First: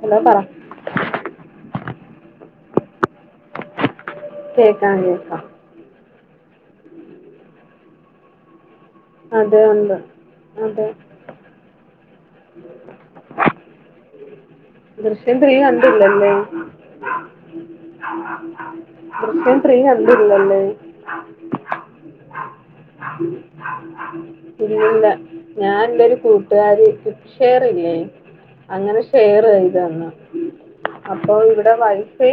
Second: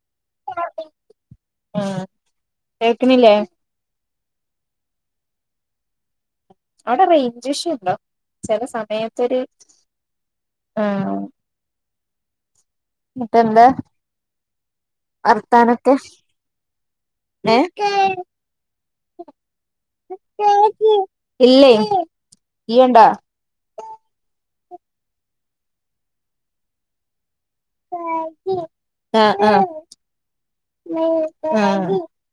Hello പറ ആ കേൾക്കണില്ലേ കേക്കാം കേക്കാം അവിടെ റേഞ്ച് ഇഷ്യുണ്ടോ ചില സമയത്തൊരു അതെ ഉണ്ട് ആ അതെ എന്നിട്ടെന്താ ദൃശ്യം ത്രീ വർത്താനൊക്കെ കണ്ടില്ലല്ലേ ഏഹ് [inaudible] ദൃശ്യം ത്രീ കണ്ടില്ലല്ലേ ഇല്ലേ ഇയ്യ് കണ്ടോ ഇല്ലല്ല ഞാ നിൻ്റൊരു കൂട്ടുകാരി ഷെയറില്ലേ അങ്ങനെ ആഹ് ഷെയർ ആഹ് ചെയ്ത് തന്നു അപ്പൊ ഇവിടെ ആഹ് വൈഫൈ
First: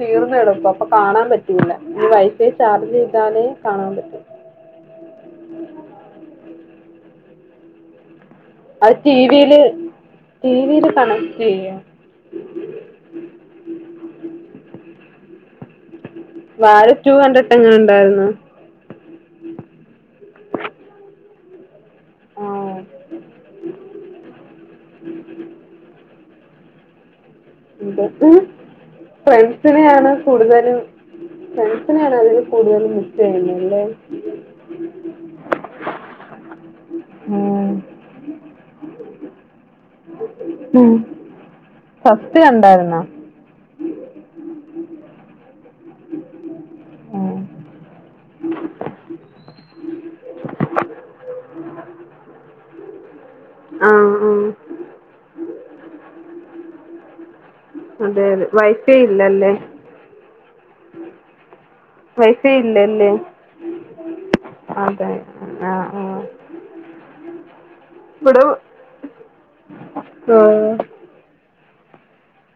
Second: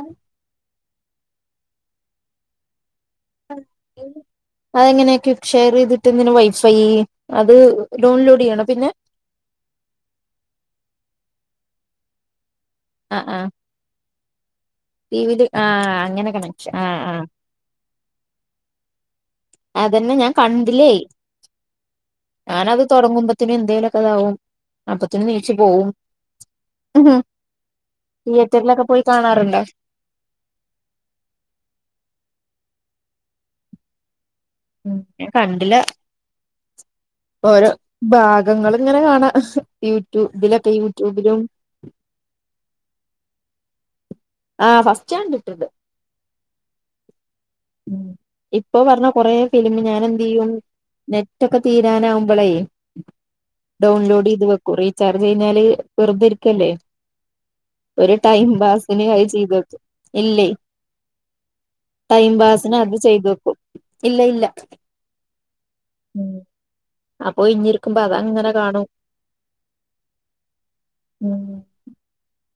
തീർന്ന്കെടുക്കുവാ അപ്പൊ കാണാൻ പറ്റൂല്ല ഇനി വൈഫൈ ചാർജ് ചെയ്താലേ കാണാൻ പറ്റൂ അതെങ്ങനെയക്കെ ഷെയർ ചെയ്തിട്ട് ഇങ്ങനെ വൈഫൈ അത് ലോൺ ലോഡ് ചെയ്യണം അത് ടി വിയില് ടിവിയില് കണക്ട് ചെയ്യാം. ആഹ് ആഹ് - ടിവീല് ആഹ് അങ്ങനെ കണക്ഷൻ വാഴ ആഹ് ടു ആഹ് കണ്ടിട്ട് എങ്ങനെ ഉണ്ടായിരുന്നു അതന്നെ ഞാൻ കണ്ടില്ലേ ആ ഞാനത് തൊടങ്ങുമ്പത്തനും എന്തെങ്കലുമക്കെ ഇതാവും അപ്പതന്നെ എന്നീച്ചു പോവും തിയേറ്ററിലൊക്കെ പോയി [unintelligible] കാണാറുണ്ടോ ഫ്രണ്ട്സിനെയാണ് കൂടുതലും ഫ്രണ്ട്സിനെയാണ് അതില് കൂടുതലും മിസ് ചെയ്യുന്നതല്ലേ ഞാൻ കണ്ടിലാ- [inaudible] ഓരോ ഭാഗങ്ങളിങ്ങനെ കാണാം യൂട്യൂബ് ഇതിലൊക്കെ യൂട്യൂബിലും ഫസ്റ്റ് കണ്ടാരുന്നോ ആഹ് ഫസറ്റ് ഫസ്റ്റ് കണ്ടിട്ട് ഉണ്ട്‌- ഇപ്പൊ പറഞ്ഞ കൊറെ ഫീലിമ് ഞാൻ എന്ത് ചെയ്യും നെറ്റൊക്കെ തീരാനാവുമ്പളേ ആ ഡൗൺലോഡ് ആ. ചെയ്ത് വെക്കും റീചാർജ് കഴഞ്ഞാല് വെറുതെരിക്കല്ലേ ഒരു അതെ അതെ ടൈം വൈഫൈ പാസിന് അത് ഇല്ലല്ലേ ചെയ്തക്കും ഇല്ലേ ടൈം വൈഫൈ പാസിന് അത് ഇല്ലല്ലേ ചെയ്തു വെക്കും ഇല്ല ഇല്ല അതെ ആഹ് അപ്പൊ ഇഞ്ഞിരിക്കുമ്പോ അതങ്ങനെ കാണും ആഹ് ഉം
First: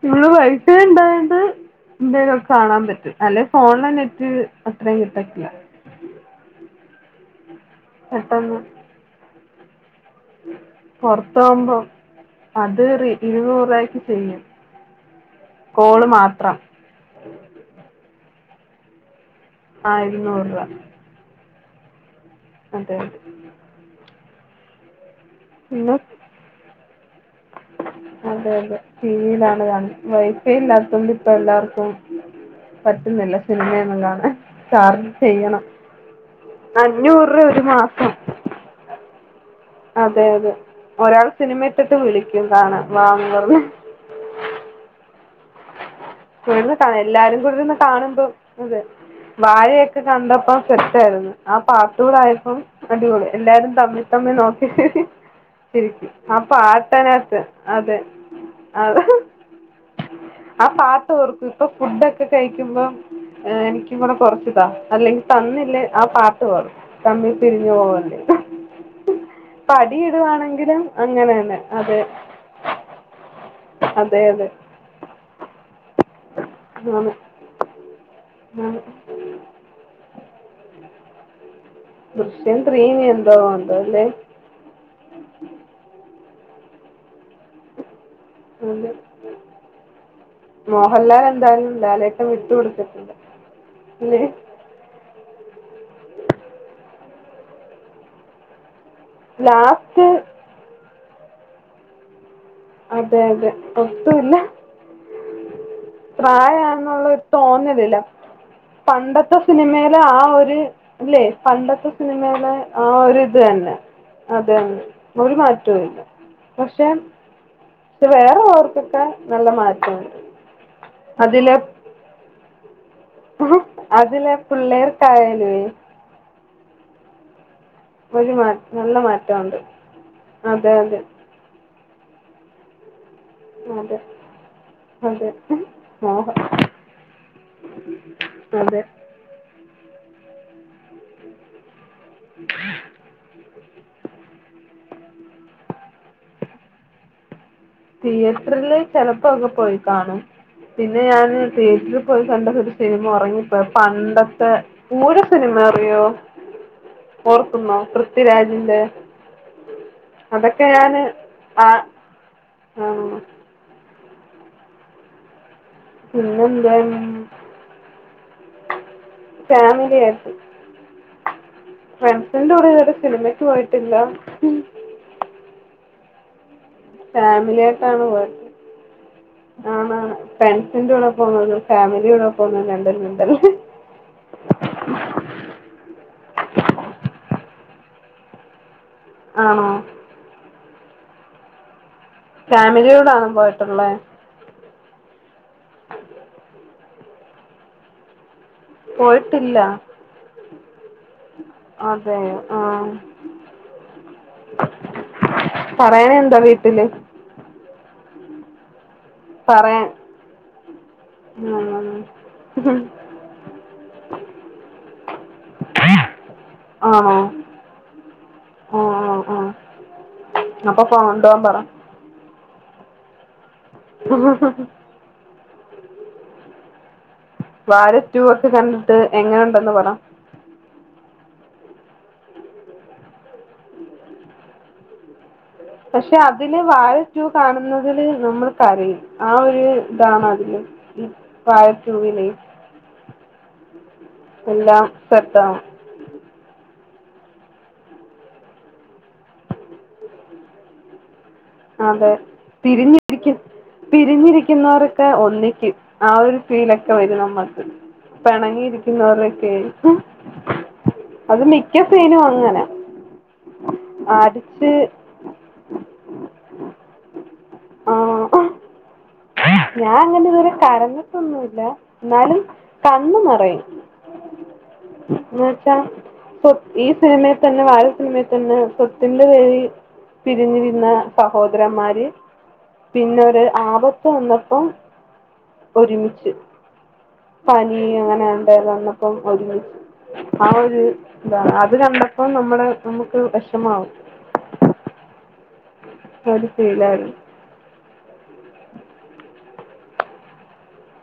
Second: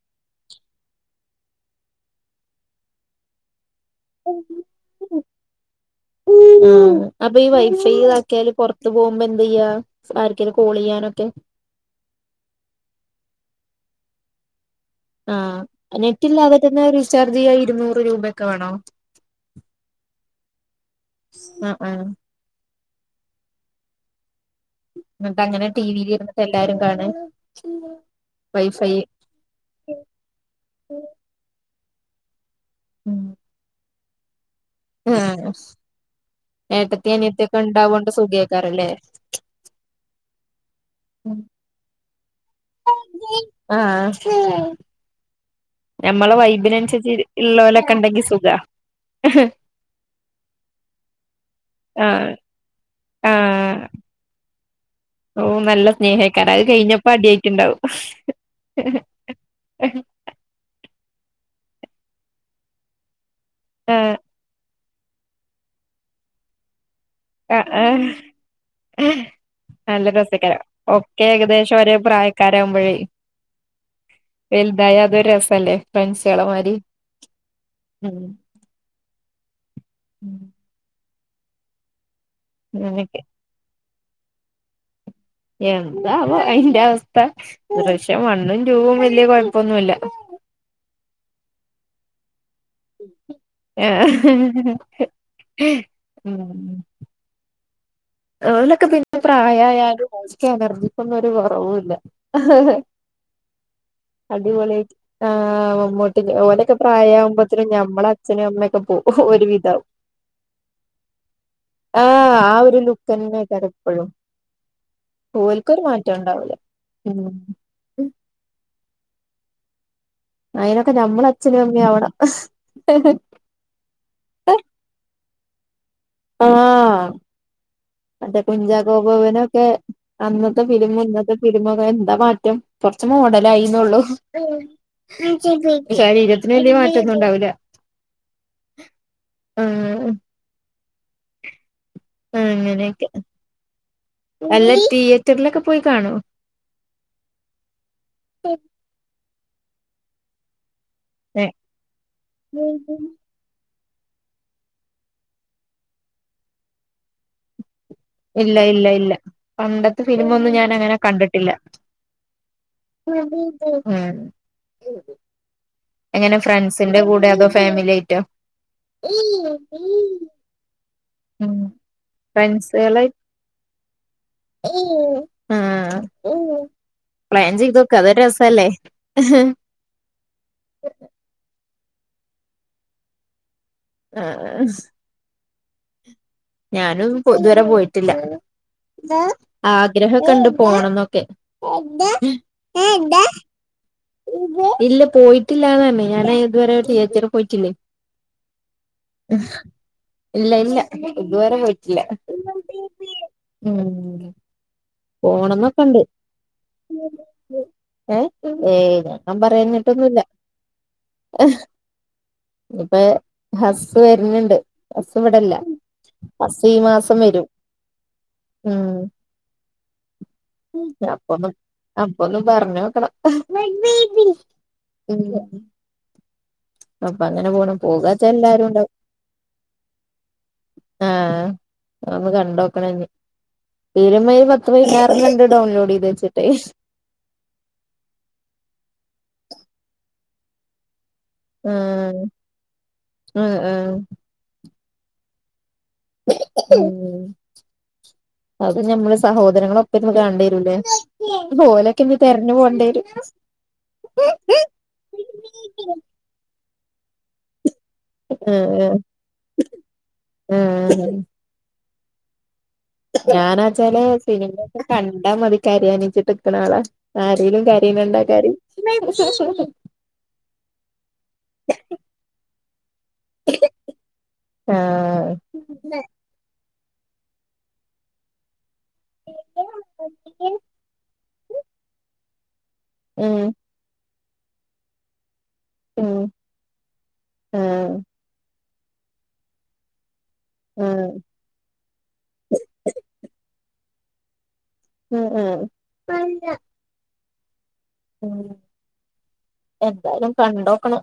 നിങ്ങള് വൈഫൈ ഉണ്ടായോണ്ട് എന്തെലുക്കെ കാണാൻ പറ്റും അല്ലെ ഫോണിലെ നെറ്റ് - നെറ്റ് അത്രേം കിട്ടത്തില്ല- അപ്പൊ ഈ വൈഫൈ ഇതാക്കിയാല് പെട്ടെന്ന് പൊറത്ത് പോകുമ്പോ എന്ത് ചെയ്യാ ആർക്കേലും കോൾ ചെയ്യാനൊക്കെ പൊറത്തോവുമ്പം അത് റീ ഇരുന്നൂറപക്ക് ചെയ്യും- ആഹ് കോള് നെറ്റ് മാത്രം ഇല്ലാതന്നെ റീചാർജ് ചെയ്യാ ഇരുന്നൂറ് രൂപയൊക്കെ വേണോ ആഹ് ഇരുന്നൂറ് രൂപ ആഹ് ആഹ് - അതെ അതെ എന്നിട്ട് അങ്ങനെ പിന്നെ ടിവിൽ ഇരുന്നിട്ട് എല്ലാരും കാണ അതെ അതെ ടി വി യിലാണ് കാണാ വൈ ഫൈഇല്ലാത്തൊണ്ടിപ്പം എല്ലാർക്കും ഉം പറ്റുന്നില്ല സിനിമയന്നും കാണാൻ- ചാർജ് ആഹ് ചെയ്യണം അഞ്ഞൂറ് രുപ ഒരു മാസം ക്കാറല്ലേ- അതെ അതെ ഒരാള് സിനിമട്ടിട്ട് വിളിക്കും കാണാൻ വാന്ന്പറഞ് ആഹ് ഞമ്മളെ ഇരുന്ന് കാ വൈബിനനുസരിച്ച് എല്ലാരും ഇ കൂടി ഇരുന്ന് ള്ളോലൊക്കെ ഉണ്ടെങ്കി കാണുമ്പം സുഖാ അതെ വാഴയൊക്കെ കണ്ടപ്പോ സെറ്റരുന്നു ആ ആഹ് പാട്ടുടായപ്പം അടിപൊളി എല്ലാരും തമ്മിൽ- തമ്മിൽ നോക്കി‌ - ഓഹ് നല്ല സ്നേഹായിക്കാണും അത് കയ് ഞ്ഞപ്പോ അടിയായിട്ടുണ്ടാവും അതെ ആഹ് പാട്ട് ഓർക്കു ഇപ്പൊ ഫുഡൊക്കെ കഴിക്കുമ്പോ എനിക്കുംകൂടെ ആഹ് കുറച്ച്താ അല്ലെങ്കി തന്നില്ലേ ആ പാട്ട് പാടും തമ്മിൽ ആഹ് പിരിഞ്ഞു പോവാല്ലേ- ആഹ് ഇപ്പ നല്ല രസക്കാരം അടിയിടുവാണെങ്കിലും ഒക്കെ അങ്ങനെതന്നെ ഏകദേശം ഒരേ അതെ- പ്രായക്കാരാകുമ്പോഴേ അതെ അതെ ഇണ്ടായ അതൊ രസല്ലേ ഫ്രണ്ട്സാള മാരി. ആന്ന് ഉം ദൃശ്യം ത്രീ ഇനി അങ്ങനൊക്കെ എന്തോ ആവും ന്തോ അല്ലേ- എന്താവോ അതിന്റെ അവസ്ഥ ദൃശ്യം വണ്ണും അതെ റ്റുവും വലിയ കൊ യ പ്പൊന്നുല്ല മോഹൻലാൽ എന്തായാലും ലാലേട്ട വിട്ടു കൊടു എ ഓലൊക്കെ പിന്നെ പ്രായാ ലാസ്റ്റ് യാലുംഓല്ക്ക് എനർജിക്കൊന്നരു കൊറവുല്ല അതെ അതെ ഒട്ടുമില്ല അടിപൊളിആ മമ്മുട്ടി ഓലൊ ക്കെ പ്രായാന്നുള്ള ഒരു പ്രായാവുമ്പോത്തിന് തോന്നലില്ല ഞമ്മള് അച്ഛനും അമ്മയൊക്കെ പോവും പണ്ടത്തെ ഒരു വിധവും സിനിമയിലെ ആ ഒരു ഇല്ലേ പണ്ടത്തെ ആ ആ സിനിമയിലെ ഒരു ലുക്ക്. ഇത് [unintelligible] തന്നെ എപ്പോഴും അതെ ഒരു ഓൽ മാറ്റവും ക്കൊരു ഇല്ല മാറ്റം ഉണ്ടാവൂല പക്ഷെ ഉ വേറെ ഉളോര്ക്ക്ഒകെ നല മാറ്റാണ് അയിനൊക്കെ നമ്മള് അച്ഛനും അമ്മയുംആവണം അതിലെ പിള്ളേർക്കായാലേ ആഹ് ഒരു അന്റെ മാ നല്ല മാറ്റമുണ്ട് കുഞ്ചാക്കോബവനൊക്കെ അന്നത്തെ അതെ ഫിലിമും അതെ ഇന്നത്തെ ഫിലിംഎന്താ മാറ്റം കൊറച്ച് അതെ മോഡലായിന്നുള്ളു. അതെ മോഹം ശരീരത്തിന് വലിയ മാറ്റൊന്നും ഉണ്ടാവൂല്ല അതെ ഉം ഉം അങ്ങനെയക്കെ അല്ല തിയേറ്ററിലൊക്കെ പോയ് കാണോ തിയേറ്ററില് ചെലപ്പോക്കെ പോയി കാണും. പിന്നെ ഞാന് തിയേറ്ററിൽ പോയി കണ്ട ഒരു സിനിമ ഉറങ്ങി. ഇപ്പ പണ്ടത്തെ പൂരം സിനിമ അറിയോ ഓർക്കുന്നോ? ഇല്ല പൃഥ്വിരാജിന്റെ ഇല്ല ഇല്ല പണ്ടത്തെ ഫിലിമൊന്നും അതൊക്കെ ഞാൻ അങ്ങനെ ഞാന് കണ്ടിട്ടില്ല. ആ ആ ആഹ് എങ്ങനെ പിന്നെന്താ ഫ്രണ്ട്സിന്റെ കൂടെ അതോ ഫാമിലി ആയിട്ടോ ഫാമിലി ആയിട്ട് ഉം ഫ്രണ്ട്സിന്റെ കൂടെ ഒരു ഫ്രണ്ട്സുകളായി സിനിമക്ക് പോയിട്ടില്ല ആ പ്ലാൻ ഫാമിലി ചെയ്തോക്ക് അതൊരു രസല്ലേ. ആ ഫ്രണ്ട്സിന്റെകൂടെ പോണ തും ഫാമിലിയോടെ പോണതും രണ്ടുംര ണ്ടല്ലേ [inaudible] ഞാനന്നും ഇതുവരെ പോയിട്ടില്ല. ആണോ ആഗ്രഹം കണ്ട് പോണം ന്നൊക്കെ. ഫാമിലിയോടാണ് പോയിട്ടുള്ളേ? ഇല്ല പോയിട്ടില്ലാന്നാ ണ് ഞാൻ ഇതുവരെ തിയേറ്റർ പോയിട്ടില്ലേ. പോയിട്ടില്ല ഇല്ല ഇല്ല ഇതുവരെ പോയിട്ടില്ല അതെയോ ആ ഉ പോണംന്നൊക്കണ്ട്. പറയാനെന്താ വീട്ടില് ഏഹ് ഏയ് ഞാൻ പറയാൻ പറയന്നിട്ടൊന്നുവില്ല. ഉം ഇപ്പൊ ഹസ് വരുന്നുണ്ട് ഹസ് ഇവിടല്ല ഹസ് ഈ മാസം വരും. ആഹ് ആഹ് ആഹ് അപ്പൊന്ന് അപ്പൊന്നു പറഞ്ഞ് നോക്കണം. [unintelligible] ഇല അപ്പൊ അങ്ങനെ പോണം വാഴ ടു പോകാച്ച ഒക്കെ എല്ലാരും ഉണ്ടാവും. കണ്ടിട്ട് എങ്ങനെയുണ്ടെന്ന് പറ ആഹ് അതൊന്ന് കണ്ടോക്കണം ഇനി തിരുമ്പോ ഒരു പത്ത് പതിനറ് കണ്ട പക്ഷെ അതില് വാഴ് ടു കാണുന്നതില് നമ്മൾ കരയും ആ ഒരു ഇതാണ് അതില്. വാഴ ആഹ് ടൂവില് ആഹ് ആഹ് എല്ലാം സെറ്റാണ്. ഉം അത് ഞമ്മള് സഹോദരങ്ങളൊപ്പ ഇരുന്ന് കണെണ്ടിരൂല്ലേ അതെ പിരിഞ്ഞിരിക്കി പിരിഞ്ഞിരിക്കുന്നൊരൊക്കെ ഒന്നിക്കും ആ ഒരു ഫീലൊക്കെ വരും നമ്മക്ക് ആഹ് ആഹ് പിണങ്ങിയിരിക്കുന്നരൊക്കെ ആഹ് അത് മിക്ക സീനും അങ്ങന ഞാനാച്ചാല് സിനിമയൊക്കെ കണ്ടാ മതി കാരയനിചിട്ട് ക്കണാളാ ആരെലും ആ കരയാണ കണ്ട കരയും ന്നാലും കണ്ണ് നിറയും ആഹ് എന്നെച്ച സ്വ ഈ സിനിമയിൽ തന്നെ വാഴ സിനിമയിൽ തന്നെ സ്വ ത്തിന്റെ പേരിൽ ഉം പിരിഞ്ഞിരുന്ന സഹോദരൻമാര് പിന്നൊരു ആപത്ത് വന്നപ്പം ഉം ഒരുമിച്ചു പനി ആഹ് അങ്ങനെയാണ്ട വന്നപ്പം ഒരുമിച്ച് ആ ഒരു ആഹ് ഇതാണ് അത് കണ്ടപ്പോ നമ്മടെ നമുക്ക് വിഷമാവും ആഹ് ആഹ് ആ ഒരു ഫീലാണ് ഉം എന്തായലും കണ്ടോക്കണം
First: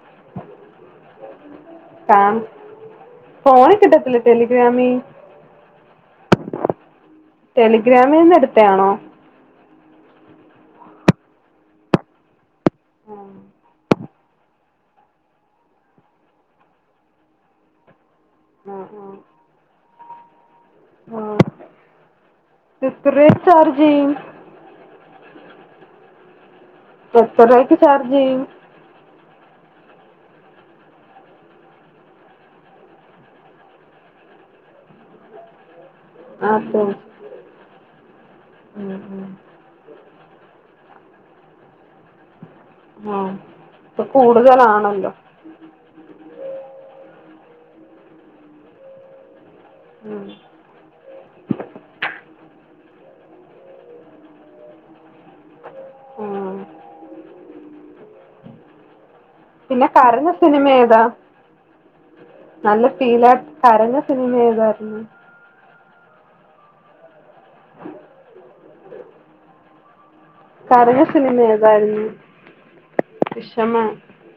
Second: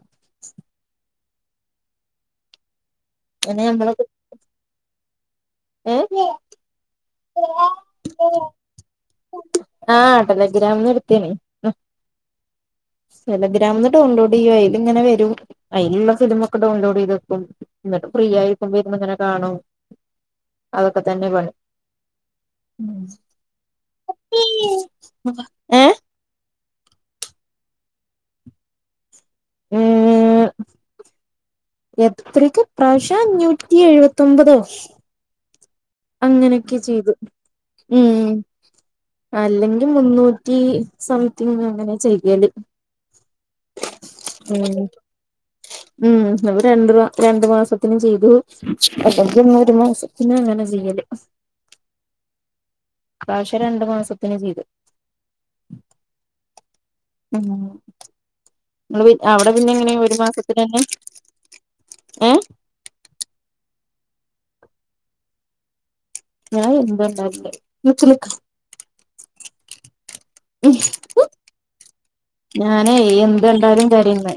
കാണ് അങ്ങനെ ഫോണിൽ നമ്മള് കിട്ടത്തിലെ ടെലിഗ്രമി ഏഹ് ടെലിഗ്രാമിന്ന് എടുത്തയാണോ ആഹ് ടെലിഗ്രാമിന് എടുത്തയേനി ടെലെഗ്രാമിന് ഡൗൺലോഡ് ചെയ്യുവ ആയില്ഇങ്ങനെ വരും അതിലുള്ള സിനിമ ഒക്കെ ഡൗൺലോഡ് ചെയ്തെക്കും എന്നിട്ട് ഫ്രീ ആയിരിക്കുമ്പ ഇരുന്ന് ഇങ്ങനെ കാണും അതൊക്കെ തന്നെ പണി ഉം ചാർജെയ്യും ഏഹ് എത്ര രൂപയ്ക്ക് ചാർജ് ചെയ്യും ഉം എത്രക്ക് പ്രാവശ്യം അഞ്ഞൂറ്റി എഴുപത്തിയൊമ്പതോ ആ അങ്ങനെയൊക്കെ ചെയ്തു ഉം ഉം, ഉം. അല്ലെങ്കിൽ മുന്നൂ റ്റി സംതിങ് അങ്ങനെ ചെയ്യല് ആഹ് ഇപ്പൊ ഉം കൂടുതലാണല്ലോ ഉം അപ്പോ രണ്ട് രണ്ടു മാസത്തിനു ചെയ്തു അപ്പോ പിന്നെ ഒരു മാസ ഉം, ത്തിന് അങ്ങനെ ചെയ്യല് കാശ് രണ്ട് മാസത്തിന് ചെയ്ത് ആഹ് ഉം ഇങ്ങള് പി അവടെ പിന്നെ പിന്നെങ്ങനെ ഒരു കരഞ്ഞ സിനിമ മാസത്തിനന്നെ ഏതാ ഏഹ് നല്ല ഫീലായി കരഞ്ഞ സിനിമ ആയതരണേ ഞായെന്തണ്ടാ നിക്ക് നിക്ക് കരഞ്ഞ സിനിമ ഏതായിരുന്നു ഞാനേ വിഷമ എന്ത്കണ്ടാലും കരയുന്ന്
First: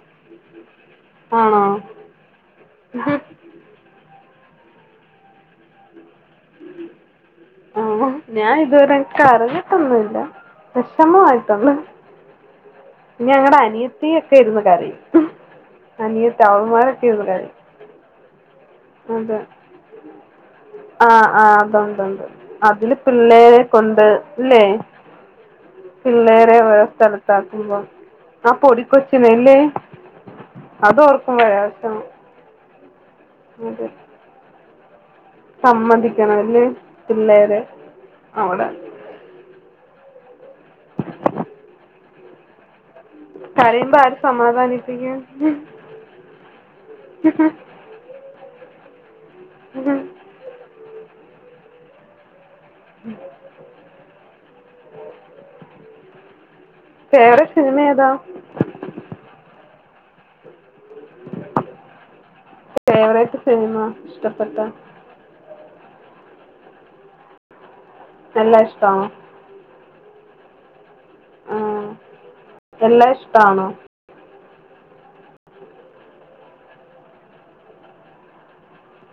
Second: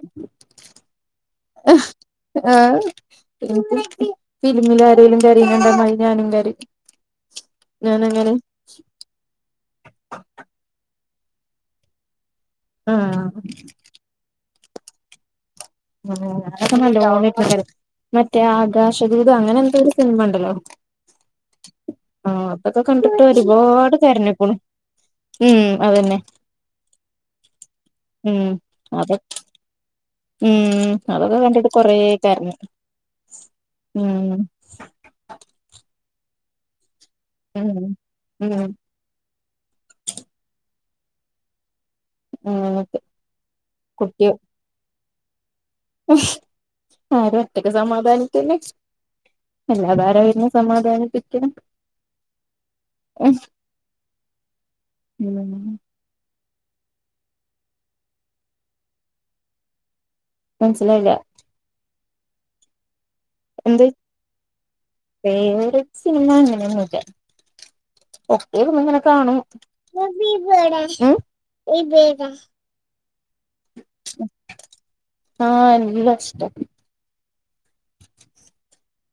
ആണോ ഹ് ഏഹ് ഫിലിമിലാരേലും കരയുന്ന കണ്ടമയി ഞാനും കരയും [inaudible] ആഹ് ഞാനങ്ങനെ ഞായിതുവരേം കരഞ്ഞിട്ടൊന്നുല്ല വെഷമായിട്ടൊണ്ട് ആഹ് ഞങ്ങടെ അനിയത്തിയൊക്കെ ഇരുന്ന് കരയും അനിയത്തി അവള്മാരൊക്കെ ഇരുന്ന് കരയും മറ്റേ ആകാശദൂത് അങ്ങനെ എന്തോരു സിനിമണ്ടല്ലോ ആഹ് ആഹ് അതൊണ്ടൊണ്ട് അതില് കണ്ടിട്ട് പിള്ളേരെ ഒരുപാട് കൊണ്ട് കരഞ്ഞിക്ക്ണു ഇല്ലേ ഉം അതെ പിള്ളേരെ വേറെ സ്ഥലത്താക്കുമ്പോ ഉം ആ പൊടി അതൊ കൊച്ചിനയല്ലേ ഉം അതൊക്കെ കണ്ടിട്ട് കൊറേ കരഞ് [unintelligible] സമ്മതിക്കണം ല്ലേ പിള്ളേരെ ഉം ഉം അവടെ അങ്ങനൊക്കെ കരയുമ്പൊ ആര് സമാധാനിപ്പിക്കും ആര് ഒറ്റക്ക്‌ സമാധാനിക്കന്നെ അല്ലാതാരാ വരണ് സമാധാനിപ്പിക്കാൻ മ്മ്ഹ് മ്മ് ഫേവറേറ്റ് സിനിമ ഏതാ മനസ്സിലായില്ല ഫേവറേറ്റ് സിനിമ എന്ത് ഇഷ്ടപ്പെട്ട ഫേവറേറ്റ് സിനിമ അങ്ങനെയൊന്നുല്ല എല്ലാ ഒക്കെയിരുന്നിങ്ങനെ ഇഷ്ടമാണോ കാണും ബീബു എവടെ ആ, എല്ലാ ഇഷ്ടമാണോ [unintelligible] ആഹ് എല്ലാ ഇഷ്ട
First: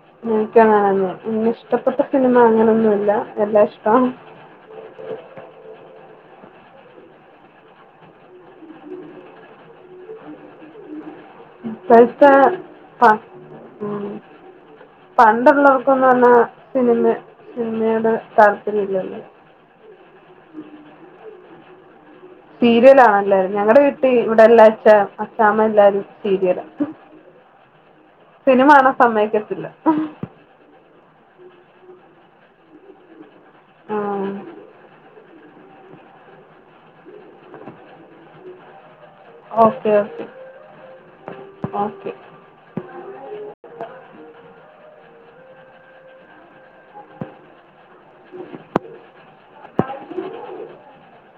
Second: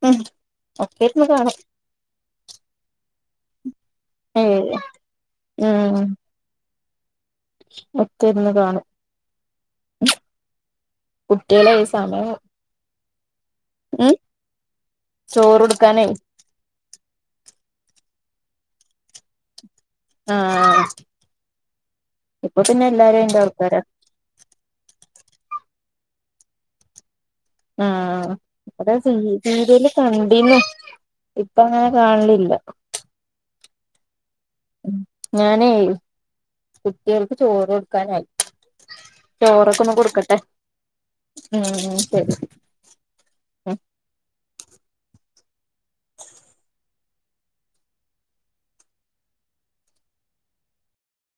ഉം ഒക്കെ എനിക്കങ്ങനെയൊന്നു ഇരുന്ന് കാണും ഇഷ്ടപ്പെട്ട സിനിമ അങ്ങനെയൊന്നുല്ല എല്ലാ ഇഷ്ടാ ഏയ് ഉം ഒക്കെയിരുന്ന് കാണും കുട്ടികളെയ് സമയം ഹാ മ്മ് ചോറ് കൊടുക്കാനേ പണ്ടുള്ളവർക്ക്‌ന്ന് പറഞ്ഞാ സിനിമ സിനിമയോട് താല്പര്യല്ലല്ലോ ആഹ് ഇപ്പൊ പിന്നെ എല്ലാരും സീരിയലാണല്ലേ അയിന്റെ ഞങ്ങടെ ആൾക്കാരാ വീട്ടി ഇവടെ എല്ലാ അച്ച അച്ച്ചാമ്മ എല്ലാരും സീരിയല ആഹ് ഇവടെ സീ സീരിയല് ക സമ്മതിക്കത്തില്ല രുന്നു ഇപ്പങ്ങനെ കാണലില്ല ആഹ് മ് ഞാനെയ് കുട്ട്യാൾക്ക് ചോറൊടുക്കാനായി ചോറൊക്കൊന്ന് ഓക്കെ ഓക്കെ കൊടുക്കട്ടെ മ്മ് മ്മ് ഓക്കെ ശരി [inaudible] [inaudible]